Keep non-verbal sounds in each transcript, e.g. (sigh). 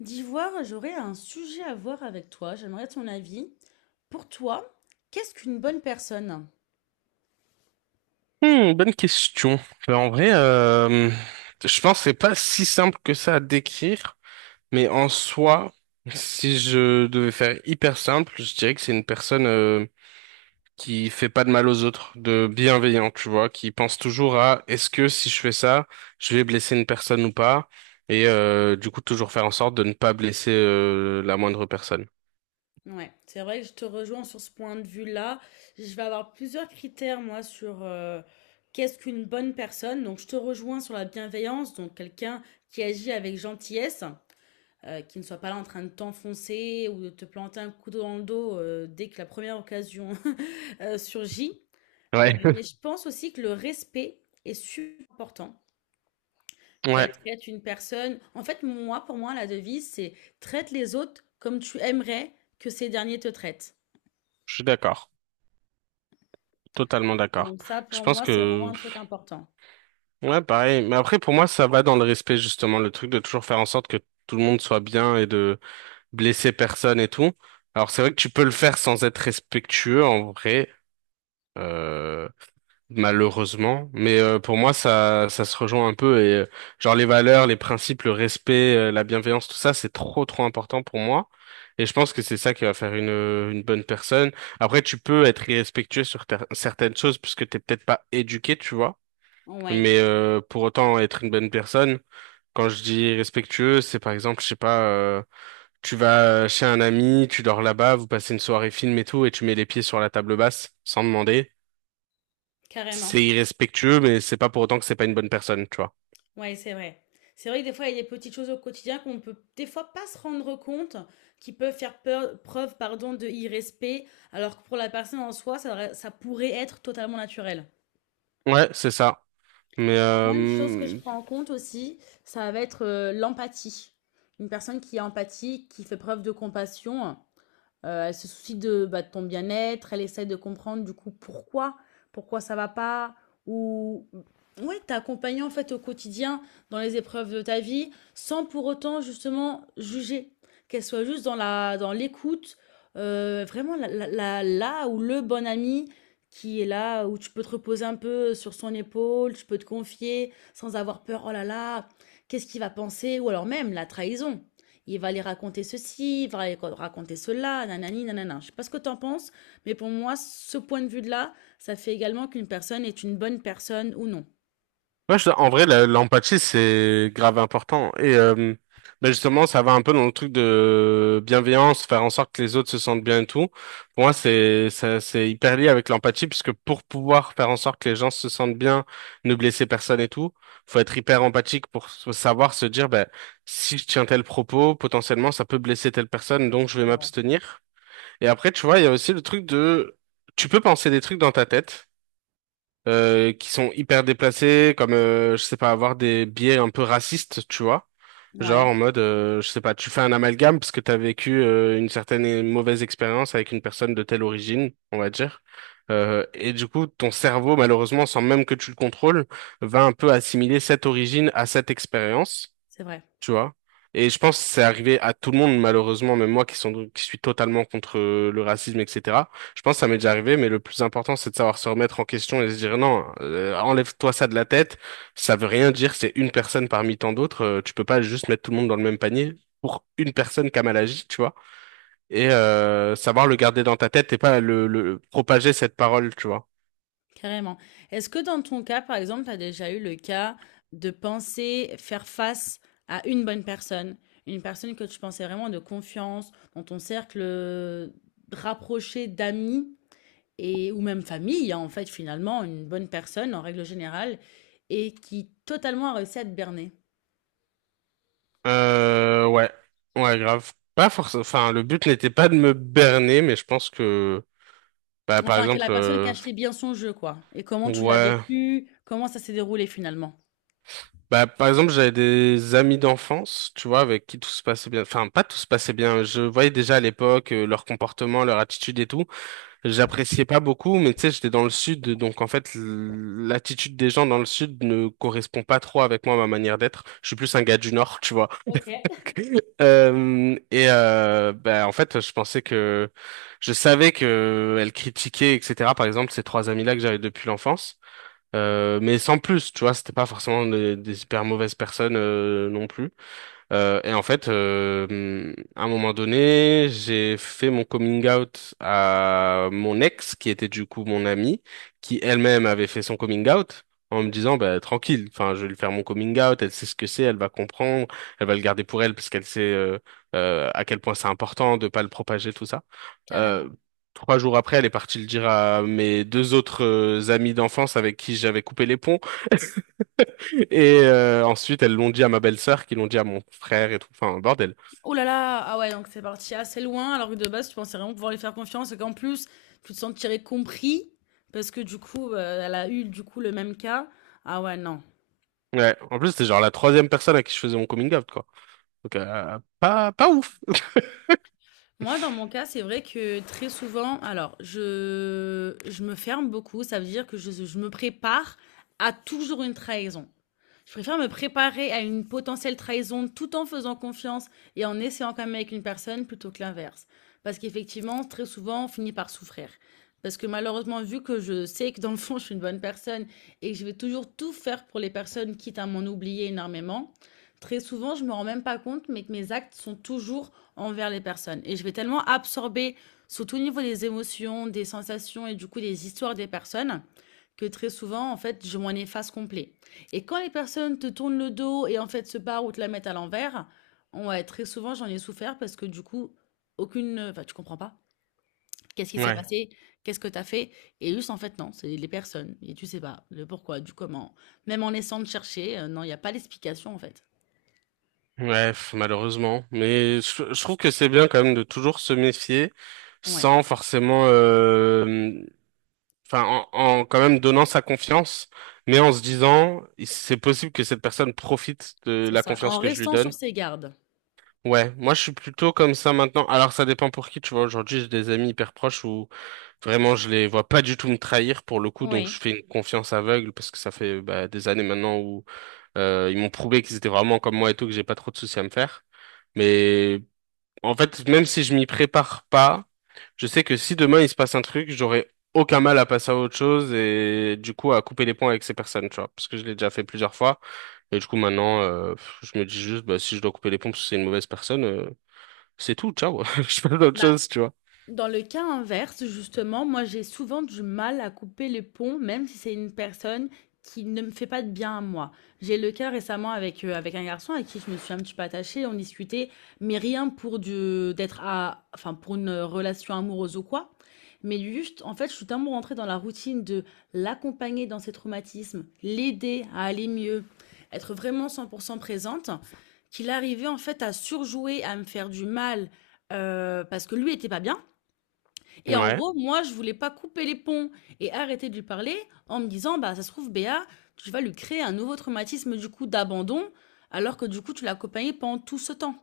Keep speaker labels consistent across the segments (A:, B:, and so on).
A: D'ivoire, j'aurais un sujet à voir avec toi. J'aimerais ton avis. Pour toi, qu'est-ce qu'une bonne personne?
B: Bonne question. Euh, En vrai, euh, je pense que c'est pas si simple que ça à décrire, mais en soi, si je devais faire hyper simple, je dirais que c'est une personne qui fait pas de mal aux autres, de bienveillant, tu vois, qui pense toujours à est-ce que si je fais ça, je vais blesser une personne ou pas, et du coup toujours faire en sorte de ne pas blesser la moindre personne.
A: Ouais, c'est vrai que je te rejoins sur ce point de vue-là. Je vais avoir plusieurs critères, moi, sur qu'est-ce qu'une bonne personne. Donc, je te rejoins sur la bienveillance, donc quelqu'un qui agit avec gentillesse, qui ne soit pas là en train de t'enfoncer ou de te planter un couteau dans le dos dès que la première occasion (laughs) surgit.
B: Ouais.
A: Mais
B: (laughs)
A: je pense aussi que le respect est super important.
B: Ouais,
A: Qu'elle traite une personne en fait, moi, pour moi, la devise, c'est: «Traite les autres comme tu aimerais que ces derniers te traitent».
B: je suis d'accord. Totalement d'accord.
A: Donc ça,
B: Je
A: pour
B: pense
A: moi, c'est vraiment
B: que,
A: un truc important.
B: ouais, pareil. Mais après, pour moi, ça va dans le respect, justement, le truc de toujours faire en sorte que tout le monde soit bien et de blesser personne et tout. Alors, c'est vrai que tu peux le faire sans être respectueux, en vrai. Euh, Malheureusement, mais pour moi ça se rejoint un peu et genre les valeurs, les principes, le respect, la bienveillance, tout ça c'est trop important pour moi et je pense que c'est ça qui va faire une bonne personne. Après tu peux être irrespectueux sur certaines choses puisque t'es peut-être pas éduqué, tu vois,
A: Ouais,
B: mais pour autant être une bonne personne. Quand je dis irrespectueux, c'est par exemple, je sais pas, tu vas chez un ami, tu dors là-bas, vous passez une soirée film et tout et tu mets les pieds sur la table basse sans demander,
A: carrément.
B: c'est irrespectueux, mais c'est pas pour autant que c'est pas une bonne personne, tu vois.
A: Ouais, c'est vrai. C'est vrai que des fois, il y a des petites choses au quotidien qu'on peut, des fois, pas se rendre compte, qui peuvent faire peur preuve, pardon, de irrespect, alors que pour la personne en soi, ça pourrait être totalement naturel.
B: Ouais, c'est ça. Mais
A: Moi, une chose que je
B: euh,
A: prends en compte aussi, ça va être, l'empathie. Une personne qui est empathique, qui fait preuve de compassion. Elle se soucie de, bah, de ton bien-être, elle essaie de comprendre du coup pourquoi, pourquoi ça va pas ou ouais, t'accompagner en fait au quotidien dans les épreuves de ta vie sans pour autant justement juger. Qu'elle soit juste dans la dans l'écoute, vraiment la ou le bon ami qui est là, où tu peux te reposer un peu sur son épaule, tu peux te confier sans avoir peur: «Oh là là, qu'est-ce qu'il va penser?» ou alors même la trahison. Il va aller raconter ceci, il va aller raconter cela, nanani, nanana. Je ne sais pas ce que t'en penses, mais pour moi, ce point de vue-là, ça fait également qu'une personne est une bonne personne ou non.
B: Ouais, en vrai, l'empathie, c'est grave important. Et ben justement, ça va un peu dans le truc de bienveillance, faire en sorte que les autres se sentent bien et tout. Pour moi, c'est hyper lié avec l'empathie, puisque pour pouvoir faire en sorte que les gens se sentent bien, ne blesser personne et tout, faut être hyper empathique pour savoir se dire, ben, si je tiens tel propos, potentiellement, ça peut blesser telle personne, donc je vais
A: C'est vrai.
B: m'abstenir. Et après, tu vois, il y a aussi le truc de... Tu peux penser des trucs dans ta tête qui sont hyper déplacés, comme je sais pas, avoir des biais un peu racistes, tu vois. Genre en
A: Ouais,
B: mode, je sais pas, tu fais un amalgame parce que t'as vécu une certaine mauvaise expérience avec une personne de telle origine, on va dire. Et du coup, ton cerveau, malheureusement, sans même que tu le contrôles, va un peu assimiler cette origine à cette expérience,
A: c'est vrai,
B: tu vois. Et je pense que c'est arrivé à tout le monde, malheureusement, même moi qui suis totalement contre le racisme, etc. Je pense que ça m'est déjà arrivé, mais le plus important, c'est de savoir se remettre en question et se dire non, enlève-toi ça de la tête, ça veut rien dire, c'est une personne parmi tant d'autres, tu peux pas juste mettre tout le monde dans le même panier pour une personne qui a mal agi, tu vois, et savoir le garder dans ta tête et pas le propager cette parole, tu vois.
A: carrément. Est-ce que dans ton cas, par exemple, t'as déjà eu le cas de penser faire face à une bonne personne, une personne que tu pensais vraiment de confiance, dans ton cercle rapproché d'amis, et ou même famille, hein, en fait, finalement, une bonne personne en règle générale et qui totalement a réussi à te berner.
B: Ouais, ouais, grave. Pas forcément. Enfin, le but n'était pas de me berner, mais je pense que, bah, par
A: Enfin, que la
B: exemple,
A: personne qui a acheté bien son jeu, quoi. Et comment tu l'as
B: ouais.
A: vécu? Comment ça s'est déroulé finalement?
B: Bah, par exemple, j'avais des amis d'enfance, tu vois, avec qui tout se passait bien. Enfin, pas tout se passait bien. Je voyais déjà à l'époque leur comportement, leur attitude et tout. J'appréciais pas beaucoup, mais tu sais, j'étais dans le sud, donc en fait, l'attitude des gens dans le sud ne correspond pas trop avec moi, ma manière d'être. Je suis plus un gars du nord, tu vois. (laughs) Bah, en fait, je savais que elle critiquait, etc. Par exemple, ces 3 amis-là que j'avais depuis l'enfance. Mais sans plus, tu vois, c'était pas forcément des super mauvaises personnes non plus. À un moment donné, j'ai fait mon coming out à mon ex, qui était du coup mon amie, qui elle-même avait fait son coming out, en me disant, bah, tranquille, enfin, je vais lui faire mon coming out, elle sait ce que c'est, elle va comprendre, elle va le garder pour elle, parce qu'elle sait à quel point c'est important de pas le propager, tout ça. Euh,
A: Carrément.
B: 3 jours après, elle est partie le dire à mes 2 autres amis d'enfance avec qui j'avais coupé les ponts. Et ensuite, elles l'ont dit à ma belle-sœur, qui l'ont dit à mon frère et tout. Enfin, bordel.
A: Oh là là! Ah ouais, donc c'est parti assez loin, alors que de base, tu pensais vraiment pouvoir lui faire confiance et qu'en plus, tu te sentirais compris parce que du coup, elle a eu, du coup, le même cas. Ah ouais, non.
B: Ouais. En plus, c'était genre la troisième personne à qui je faisais mon coming out, quoi. Donc, pas ouf. (laughs)
A: Moi, dans mon cas, c'est vrai que très souvent, alors, je me ferme beaucoup. Ça veut dire que je me prépare à toujours une trahison. Je préfère me préparer à une potentielle trahison tout en faisant confiance et en essayant quand même avec une personne plutôt que l'inverse. Parce qu'effectivement, très souvent, on finit par souffrir. Parce que malheureusement, vu que je sais que dans le fond, je suis une bonne personne et que je vais toujours tout faire pour les personnes, quitte à m'en oublier énormément, très souvent, je ne me rends même pas compte, mais que mes actes sont toujours envers les personnes. Et je vais tellement absorber, surtout au niveau des émotions, des sensations et du coup des histoires des personnes, que très souvent, en fait, je m'en efface complet. Et quand les personnes te tournent le dos et en fait se barrent ou te la mettent à l'envers, on ouais, très souvent j'en ai souffert parce que du coup, aucune, enfin tu comprends pas. Qu'est-ce qui s'est
B: Ouais.
A: passé? Qu'est-ce que t'as fait? Et juste en fait non, c'est les personnes et tu sais pas le pourquoi, du comment. Même en essayant de chercher, non, il y a pas d'explication en fait.
B: Ouais, pff, malheureusement. Mais je trouve que c'est bien quand même de toujours se méfier
A: Ouais,
B: sans forcément, enfin, en quand même donnant sa confiance, mais en se disant, c'est possible que cette personne profite de
A: c'est
B: la
A: ça. En
B: confiance que je lui
A: restant sur
B: donne.
A: ses gardes.
B: Ouais, moi je suis plutôt comme ça maintenant. Alors ça dépend pour qui, tu vois. Aujourd'hui, j'ai des amis hyper proches où vraiment je les vois pas du tout me trahir pour le coup, donc je
A: Oui.
B: fais une confiance aveugle parce que ça fait bah, des années maintenant où ils m'ont prouvé qu'ils étaient vraiment comme moi et tout, que j'ai pas trop de soucis à me faire. Mais en fait, même si je m'y prépare pas, je sais que si demain il se passe un truc, j'aurai aucun mal à passer à autre chose et du coup à couper les ponts avec ces personnes, tu vois, parce que je l'ai déjà fait plusieurs fois. Et du coup maintenant, je me dis juste, bah, si je dois couper les ponts parce que c'est une mauvaise personne, c'est tout, ciao. (laughs) Je fais d'autres choses, tu vois.
A: Dans le cas inverse, justement, moi, j'ai souvent du mal à couper les ponts, même si c'est une personne qui ne me fait pas de bien à moi. J'ai eu le cas récemment avec, avec un garçon à qui je me suis un petit peu attachée, on discutait, mais rien pour du d'être à enfin, pour une, relation amoureuse ou quoi. Mais juste, en fait, je suis tellement rentrée dans la routine de l'accompagner dans ses traumatismes, l'aider à aller mieux, être vraiment 100% présente, qu'il arrivait, en fait, à surjouer, à me faire du mal, parce que lui était pas bien et en
B: Ouais,
A: gros, moi, je voulais pas couper les ponts et arrêter de lui parler en me disant, bah, ça se trouve, Béa, tu vas lui créer un nouveau traumatisme, du coup, d'abandon, alors que du coup, tu l'as accompagné pendant tout ce temps.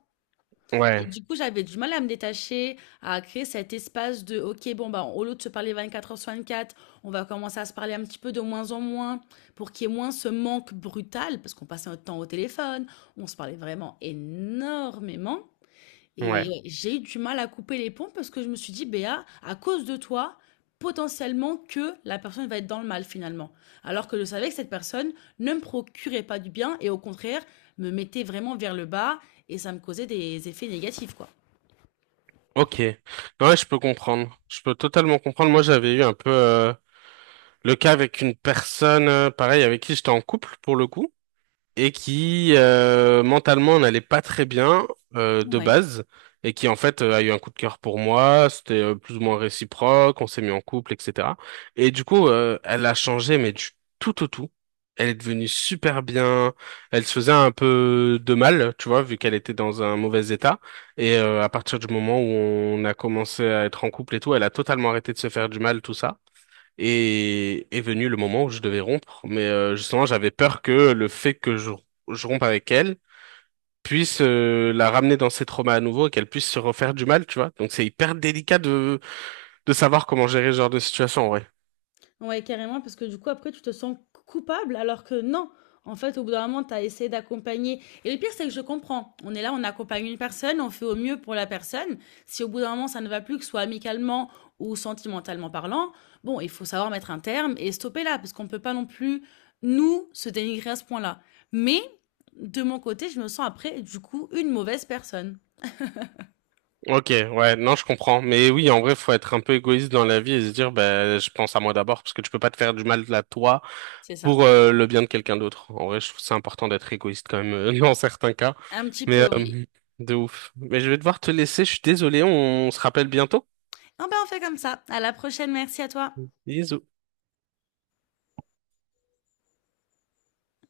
A: Et
B: ouais,
A: du coup, j'avais du mal à me détacher, à créer cet espace de, OK, bon, bah, au lieu de se parler 24 heures sur 24, on va commencer à se parler un petit peu de moins en moins pour qu'il y ait moins ce manque brutal, parce qu'on passait notre temps au téléphone, on se parlait vraiment énormément. Et
B: ouais.
A: ouais, j'ai eu du mal à couper les ponts parce que je me suis dit: «Béa, à cause de toi, potentiellement que la personne va être dans le mal finalement». Alors que je savais que cette personne ne me procurait pas du bien et au contraire, me mettait vraiment vers le bas et ça me causait des effets négatifs, quoi.
B: Ok, ouais, je peux comprendre. Je peux totalement comprendre. Moi, j'avais eu un peu le cas avec une personne, pareil, avec qui j'étais en couple pour le coup, et qui mentalement n'allait pas très bien de
A: Ouais.
B: base et qui en fait a eu un coup de cœur pour moi, c'était plus ou moins réciproque, on s'est mis en couple, etc. Et du coup, elle a changé, mais du tout au tout. Elle est devenue super bien. Elle se faisait un peu de mal, tu vois, vu qu'elle était dans un mauvais état. Et à partir du moment où on a commencé à être en couple et tout, elle a totalement arrêté de se faire du mal, tout ça. Et est venu le moment où je devais rompre, mais justement j'avais peur que le fait que je rompe avec elle puisse la ramener dans ses traumas à nouveau et qu'elle puisse se refaire du mal, tu vois. Donc c'est hyper délicat de savoir comment gérer ce genre de situation, en vrai.
A: Ouais, carrément, parce que du coup, après, tu te sens coupable, alors que non, en fait, au bout d'un moment, tu as essayé d'accompagner et le pire, c'est que je comprends. On est là, on accompagne une personne, on fait au mieux pour la personne. Si au bout d'un moment, ça ne va plus, que ce soit amicalement ou sentimentalement parlant, bon, il faut savoir mettre un terme et stopper là, parce qu'on ne peut pas non plus, nous, se dénigrer à ce point-là. Mais de mon côté, je me sens après, du coup, une mauvaise personne.
B: Ok, ouais, non, je comprends. Mais oui, en vrai, faut être un peu égoïste dans la vie et se dire, bah, je pense à moi d'abord, parce que tu peux pas te faire du mal à toi
A: C'est ça.
B: pour le bien de quelqu'un d'autre. En vrai, je trouve c'est important d'être égoïste quand même (laughs) dans certains cas.
A: Un petit
B: Mais
A: peu, oui.
B: euh, de ouf. Mais je vais devoir te laisser, je suis désolé, on se rappelle bientôt.
A: Ah ben, on fait comme ça. À la prochaine, merci à toi.
B: Bisous.